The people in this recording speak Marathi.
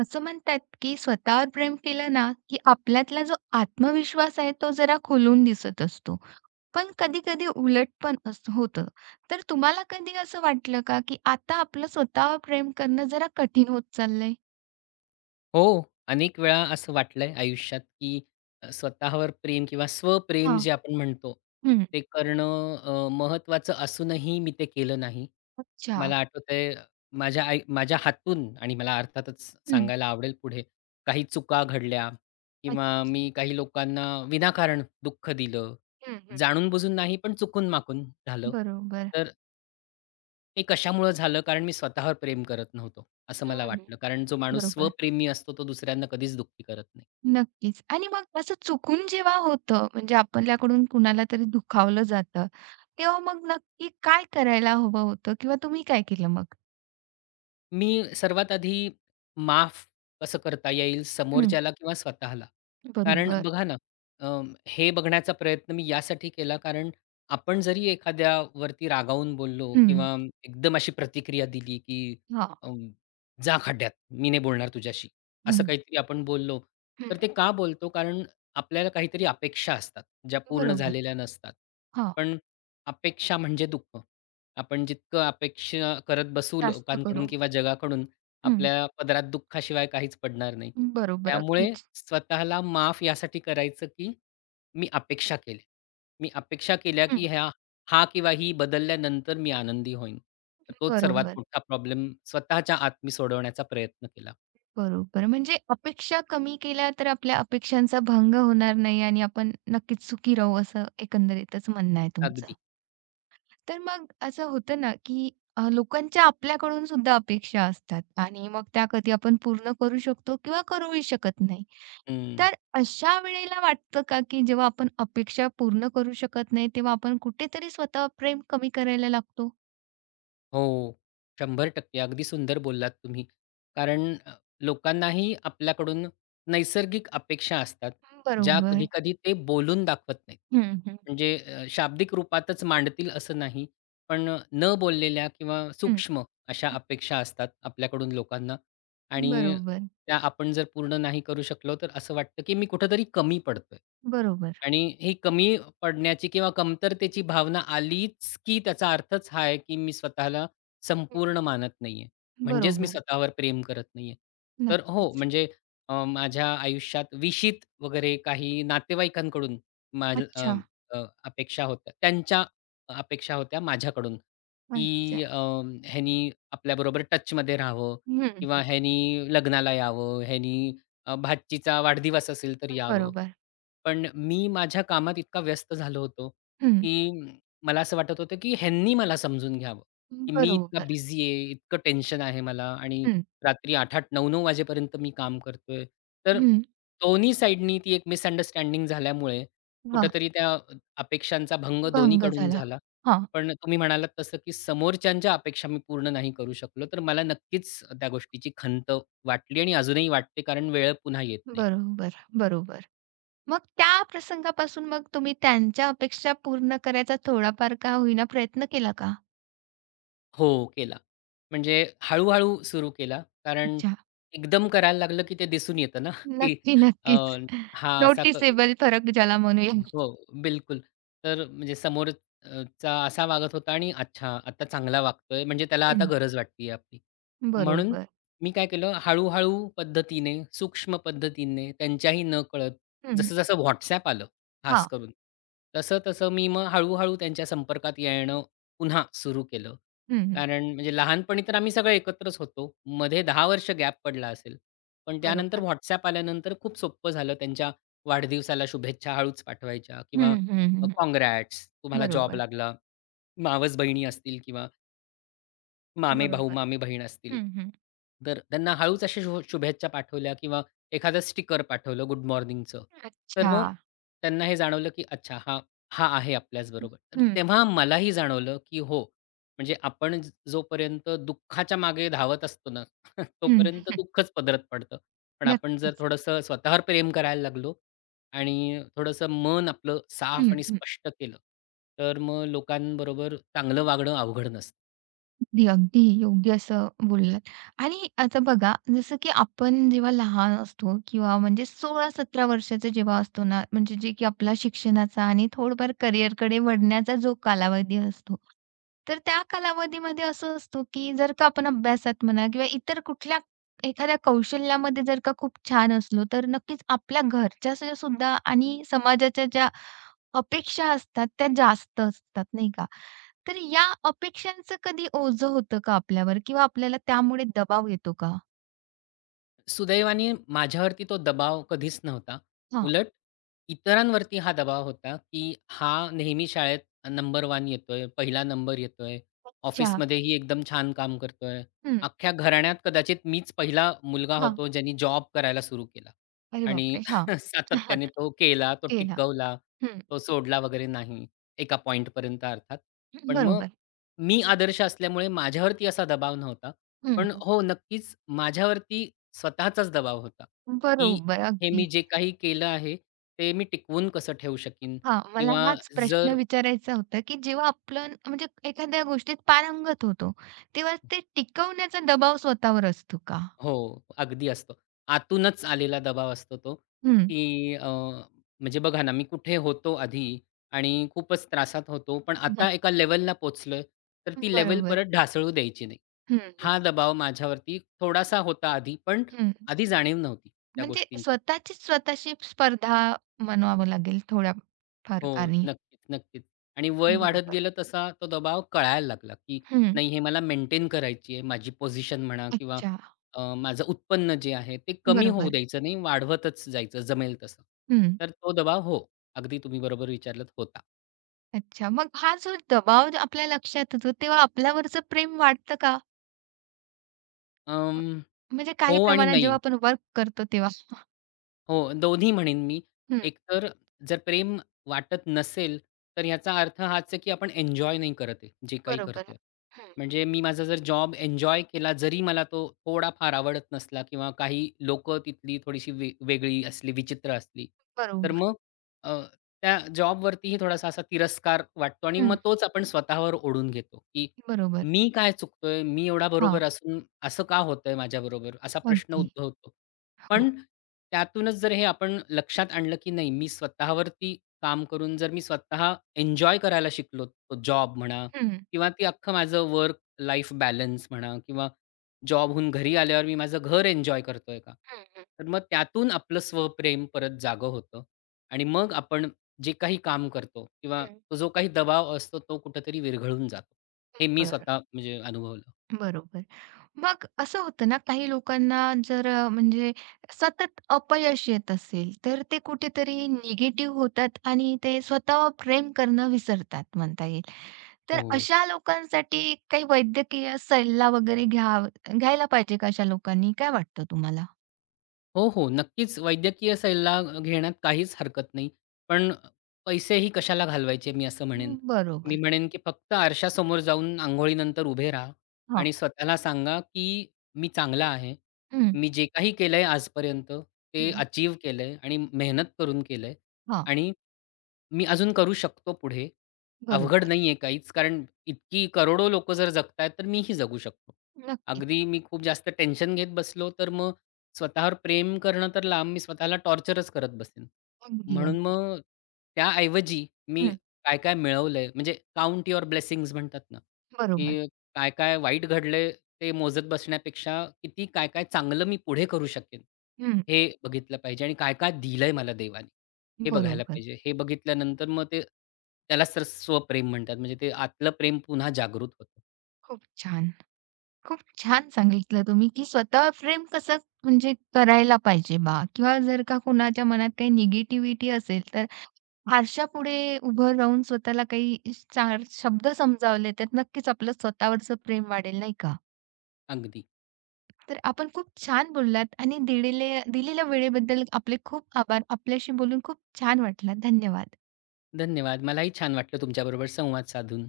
असं म्हणतात की स्वतःवर प्रेम केलं ना, की आपल्यातला जो आत्मविश्वास आहे तो जरा खुलून दिसत असतो. पण कधी-कधी उलट पण असं होतं. तर तुम्हाला कधी असं वाटलं का, की आता आपलं स्वतःवर प्रेम करणं जरा कठीण होत चाललंय? हो. अनेक वेळा असं वाटलंय आयुष्यात, की स्वतःवर प्रेम किंवा स्वप्रेम हां. जे आपण म्हणतो, हं. ते करणं महत्त्वाचं असूनही मी ते केलं नाही. अच्छा. मला आठवतंय माझ्या आई माझ्या हातून आणि मला अर्थातच हं. सांगायला आवडेल पुढे, काही चुका घडल्या अच्छा. किंवा मी काही लोकांना विनाकारण दुःख दिलं. हं, हं. जाणून-बुजून नाही, पण चुकून-माकून झालं. बरोबर. तर ते कशामुळं झालं? कारण मी स्वतःवर प्रेम करत नव्हतो, असं मला हं, वाटलं. कारण जो माणूस बरोबर. स्वप्रेमी असतो, तो दुसऱ्यांना कधीच दुःखी करत नाही. नक्कीच. आणि मग असं चुकून जेव्हा होतं म्हणजे आपल्याकडून कुणाला तरी दुखावलं जातं, तेव्हा मग नक्की काय करायला हवं होतं किंवा तुम्ही काय केलं मग? मी सर्वात आधी माफ कसं करता येईल समोरच्याला किंवा स्वतःला. कारण बरोबर. बघा ना, अ, हे बघण्याचा प्रयत्न मी यासाठी केला कारण आपण जरी एखाद्यावरती रागावून बोललो हं. किंवा एकदम अशी प्रतिक्रिया दिली, की हां. अ, "जा खड्ड्यात, मी नाही बोलणार तुझ्याशी." असं हं. काहीतरी आपण बोललो, हं. तर ते का बोलतो? कारण आपल्याला काहीतरी अपेक्षा असतात, ज्या पूर्ण बरोबर. झालेल्या नसतात. हां. पण अपेक्षा म्हणजे दुःख. आपण जितकं अपेक्षा करत बसू जास्त लोकांकडून करून. किंवा जगाकडून, हं. आपल्या पदरात दुःखाशिवाय काहीच पडणार नाही. बरोबर. त्यामुळे अगदीच. स्वतःला माफ यासाठी करायचं, की मी अपेक्षा केल्या. मी अपेक्षा केल्या, हं. की हा किंवा ही बदलल्यानंतर मी आनंदी होईन. तर तोच सर्वात बरोबर. मोठा प्रॉब्लेम स्वतःच्या आत मी सोडवण्याचा प्रयत्न केला. बरोबर. म्हणजे अपेक्षा कमी केल्या तर आपल्या अपेक्षांचा भंग होणार नाही आणि आपण नक्कीच सुखी राहू असं एकंदरीतच म्हणणं आहे तुमचं. अगदी. तर मग असं होतं ना, की लोकांच्या आपल्याकडून सुद्धा अपेक्षा असतात आणि मग त्या कधी आपण पूर्ण करू शकतो किंवा करूही शकत नाही. हं. तर अशा वेळेला वाटतं का, की जेव्हा आपण अपेक्षा पूर्ण करू शकत नाही, तेव्हा आपण कुठेतरी स्वतः प्रेम कमी करायला लागतो? हो. 100% अगदी सुंदर बोललात तुम्ही. कारण लोकांनाही आपल्याकडून नैसर्गिक अपेक्षा असतात, ज्या बरोबर. कधी-कधी ते बोलून दाखवत नाहीत. हं, हं. म्हणजे शाब्दिक रूपातच मांडतील असं नाही, पण न बोललेल्या किंवा हं. सूक्ष्म अशा अपेक्षा असतात आपल्याकडून लोकांना आणि बरोबर. त्या आपण जर पूर्ण नाही करू शकलो, तर असं वाटतं की मी कुठेतरी कमी पडतोय. बरोबर. आणि ही कमी पडण्याची किंवा कमतरतेची भावना आलीच, की त्याचा अर्थच हा आहे, की मी स्वतःला हं. संपूर्ण मानत नाहीये. म्हणजेच मी बरोबर. स्वतःवर प्रेम करत नाहीये. तर हो, नक्कीच. म्हणजे माझ्या आयुष्यात विशीत वगैरे काही नातेवाईकांकडून माझ अ, अच्छा. अ, अपेक्षा होत्या. त्यांच्या अपेक्षा होत्या माझ्याकडून, अच्छा. की ह्यानी आपल्याबरोबर टचमध्ये राहावं हं, हं. किंवा ह्यानी लग्नाला यावं, ह्यानी भाचीचा वाढदिवस असेल तर यावं. बरोबर. पण मी माझ्या कामात इतका व्यस्त झालो होतो, हं. की मला असं वाटत होतं, की ह्यांनी मला समजून घ्यावं, की मी इतका बरोबर. बिझी आहे, इतकं टेन्शन आहे मला आणि हं. रात्री 8:00-8:00, 9:00-9:00 वाजेपर्यंत मी काम करतोय. तर हं. दोन्ही साइडनी ती एक मिसअंडरस्टँडिंग झाल्यामुळे हां. कुठेतरी त्या अपेक्षांचा भंग भंग दोन्हीकडून झाला. झाला. हां. पण तुम्ही म्हणालात तसं, की समोरच्यांच्या अपेक्षा मी पूर्ण नाही करू शकलो, तर मला नक्कीच त्या गोष्टीची खंत वाटली आणि अजूनही वाटते कारण वेळ पुन्हा येत नाही. बरोबर, बरोबर. मग त्या प्रसंगापासून मग तुम्ही त्यांच्या अपेक्षा पूर्ण करायचा थोडाफार का होईना प्रयत्न केला का? हो, केला. म्हणजे हळू-हळू सुरू केला. कारण अच्छा. एकदम करायला लागलं, की ते दिसून येतं ना, की नक्की, अ, नक्कीच. हा असा क नोटिसेबल फरक ज्याला म्हणूया. हो, बिलकुल. तर म्हणजे समोरचा असा वागत होता आणि अच्छा, आता चांगला वागतोय म्हणजे त्याला आता हं. गरज वाटतीये आपली. म्हणून बरोबर. मी काय केलं, हळू-हळू पद्धतीने, सूक्ष्म पद्धतीने, त्यांच्याही नकळत, हं. जसं-जसं WhatsApp आलं, खास हां. करून, तसं-तसं मी मग हळू त्यांच्या संपर्कात येणं पुन्हा सुरू केलं. हं, हं. कारण म्हणजे लहानपणी तर आम्ही सगळे एकत्रच होतो. मध्ये 10 वर्ष गॅप पडला असेल. पण त्यानंतर बरोबर. WhatsApp आल्यानंतर खूप सोपं झालं. त्यांच्या वाढदिवसाला शुभेच्छा हळूच पाठवायच्या हं, किंवा हं, अ, हं, तुम्हाला जॉब बरोबर, लागला, मावस बहिणी असतील किंवा मामेभाऊ, बरोबर. मामीबहीण असतील, हं, हं. तर त्यांना हळूच अशा शुभेच्छा पाठवल्या किंवा एखादं स्टिकर पाठवलं गुड मॉर्निंगचं, तर अच्छा. मग त्यांना हे जाणवलं, की अच्छा हा, हा आहे आपल्याचबरोबर. तर हं, तेव्हा मलाही जाणवलं, की हो, म्हणजे आपण जोपर्यंत दुःखाच्या मागे धावत असतो ना, हं. तोपर्यंत दुःखच पदरात पडतं. पण आपण जर नक्कीच. थोडंसं स्वतःवर प्रेम करायला लागलो आणि थोडंसं मन आपलं साफ हं, आणि हं. स्पष्ट केलं, तर मग लोकांबरोबर चांगलं वागणं अवघड नसतं. अगदी, अगदी योग्य असं बोललात. आणि आता बघा, जसं की आपण जेव्हा लहान असतो किंवा म्हणजे 16-17 वर्षाचा जेव्हा असतो ना, म्हणजे जे की आपला शिक्षणाचा आणि थोडंफार करिअरकडे वळण्याचा जो कालावधी असतो. तर त्या कालावधीमध्ये असं असतो, की जर का आपण अभ्यासात म्हणा किंवा इतर कुठल्या एखाद्या कौशल्यामध्ये जर का खूप छान असलो, तर नक्कीच आपल्या घरच्यासुद्धा आणि समाजाच्या ज्या अपेक्षा असतात, त्या जास्त असतात, नाही का? तर या अपेक्षांचं कधी ओझं होतं का आपल्यावर किंवा आपल्याला त्यामुळे दबाव येतो का? सुदैवाने माझ्यावरती तो दबाव कधीच नव्हता. हां, उलट इतरांवरती हा दबाव होता, की हा नेहमी शाळेत नंबर 1 येतोय, पहिला नंबर येतोय, चहा ऑफिसमध्येही एकदम छान काम करतोय. हं, अख्ख्या घराण्यात कदाचित मीच पहिला मुलगा हां. होतो, ज्यांनी जॉब करायला सुरू केला अरे आणि बापरे! हां. सातत्याने तो केला, तो केला. टिकवला, हं, तो सोडला वगैरे नाही, एका पॉइंटपर्यंत अर्थात. पण मग बरोबर. मी आदर्श असल्यामुळे माझ्यावरती असा दबाव नव्हता. हं, पण हं. हो, नक्कीच माझ्यावरती स्वतःचाच दबाव होता, की बरोबर, हे मी अगदी. जे काही केलं आहे, ते मी टिकवून कसं ठेवू शकीन? हां, मला किंवा हाच प्रश्न जर विचारायचा होता, की जेव्हा आपण म्हणजे एखाद्या गोष्टीत पारंगत होतो, तेव्हा ते टिकवण्याचा दबाव स्वतःवर असतो का? हो, अगदी असतो. आतूनच आलेला दबाव असतो तो, हं. की म्हणजे बघा ना, मी कुठे होतो आधी आणि खूपच त्रासात होतो, पण आता एका लेव्हलला पोहोचलोय, तर ती लेव्हल बरोबर. परत ढासळू द्यायची नाही. हं, हं, हा दबाव माझ्यावरती थोडासा होता आधी, पण आधी जाणीव नव्हती त्या म्हणजे गोष्टींची. स्वतःचीच स्वतःशी स्पर्धा म्हणावं लागेल थोड्या हो. फरकाने. नक्कीच, नक्कीच. आणि वय वाढत बरोबर. गेलं तसा तो दबाव कळायला लागला, की हं. नाही हे मला मेंटेन करायची आहे. माझी पोझिशन म्हणा किंवा अच्छा. माझं उत्पन्न जे आहे ते कमी होऊ बरोबर. द्यायचं नाही, वाढवतच जायचं जमेल तसं. हं. तर तो दबाव हो, अगदी तुम्ही बरोबर विचारलंत होता. अच्छा. मग हा जो दबाव जो आपल्या लक्षात येतो, तेव्हा आपल्यावरचं प्रेम वाढतं का? अं, म्हणजे काही हो आणि प्रमाणात जेव्हा नाही. आपण वर्क करतो तेव्हा. हो, दोन्ही म्हणेन मी. हं. एकतर जर प्रेम वाटत नसेल, तर याचा अर्थ हाच आहे, की आपण एन्जॉय नाही करत आहे, जे काही बरोबर. करतोय. हं. म्हणजे मी माझा जर जॉब एन्जॉय केला, जरी मला तो थोडाफार आवडत नसला किंवा काही लोकं तिथली थोडीशी वेगळी असली, विचित्र असली, तर बरोबर. मग अ, त्या जॉबवरतीही थोडासा असा तिरस्कार वाटतो आणि मग हं. तोच आपण स्वतःवर ओढून घेतो, की बरोबर. मी काय चुकतोय? मी एवढा हां. बरोबर असून असं का होतंय माझ्याबरोबर? असा प्रश्न अगदी. उद्भवतो. पण हो. त्यातूनच जर हे आपण लक्षात आणलं, की नाही मी स्वतःवरती काम करून जर मी स्वतः एन्जॉय करायला शिकलो, तो जॉब म्हणा हं, किंवा ती अख्खं माझं वर्क लाईफ बॅलन्स म्हणा किंवा जॉबहून घरी आल्यावर मी माझं घर एन्जॉय करतोय का? हं, हं, तर मग त्यातून आपलं स्वप्रेम परत जागं होतं आणि मग आपण जे काही काम करतो किंवा हं. तो जो काही दबाव असतो, तो कुठेतरी विरघळून जातो. हे मी बरं. स्वतः म्हणजे अनुभवलं. बरोबर. मग असं होतं ना, काही लोकांना जर म्हणजे सतत अपयश येत असेल, तर ते कुठेतरी निगेटिव्ह होतात आणि ते स्वतःवर प्रेम करणं विसरतात म्हणता येईल. तर हो. अशा लोकांसाठी काही वैद्यकीय सल्ला वगैरे घ्यायला पाहिजे का अशा लोकांनी? काय वाटतं तुम्हाला? हो, हो. नक्कीच वैद्यकीय सल्ला घेण्यात काहीच हरकत नाही. पण पैसेही कशाला घालवायचे मी असं म्हणेन. मी बरोबर. म्हणेन, की फक्त आरशासमोर जाऊन अंघोळीनंतर उभे राहा हां. आणि स्वतःला सांगा, की मी चांगला आहे. हं. मी जे काही केलंय आजपर्यंत ते हं. अचीव्ह केलंय आणि मेहनत करून केलंय हां, आणि मी अजून करू शकतो पुढे. अवघड बरोबर. नाहीये काहीच, कारण इतकी करोडो लोकं जर जगतायत, तर मीही जगू शकतो. नक्कीच. अगदी मी खूप जास्त टेन्शन घेत बसलो, तर मग स्वतःवर प्रेम करणं तर लांब, मी स्वतःला टॉर्चरच करत बसेन. अगदी, म्हणून अगदी. मग त्याऐवजी मी हं, काय-काय मिळवलंय, म्हणजे काउंट युअर ब्लेसिंग्ज म्हणतात ना, बरोबर. की काय-काय वाईट घडलंय ते मोजत बसण्यापेक्षा किती काय-काय चांगलं मी पुढे करू शकेन, हं, हे बघितलं पाहिजे आणि काय-काय दिलंय मला देवाने. हे बघायला बरोबर. पाहिजे. हे बघितल्यानंतर मग ते त्यालाच तर स्वप्रेम म्हणतात. म्हणजे ते आतलं प्रेम पुन्हा जागृत होतं. खूप छान. खूप छान सांगितलं तुम्ही, की स्वतः फ्रेम कसं म्हणजे करायला पाहिजे बा किंवा जर का कुणाच्या मनात काही निगेटिव्हिटी असेल, तर आरशापुढे उभं राहून स्वतःला काही चार शब्द समजावले, तर नक्कीच आपलं स्वतःवरचं प्रेम वाढेल, नाही का? अगदी. तर आपण खूप छान बोललात आणि दिलेल्या दिलेल्या वेळेबद्दल आपले खूप आभार. आपल्याशी बोलून खूप छान वाटलं. धन्यवाद. धन्यवाद. मलाही छान वाटलं तुमच्याबरोबर संवाद साधून.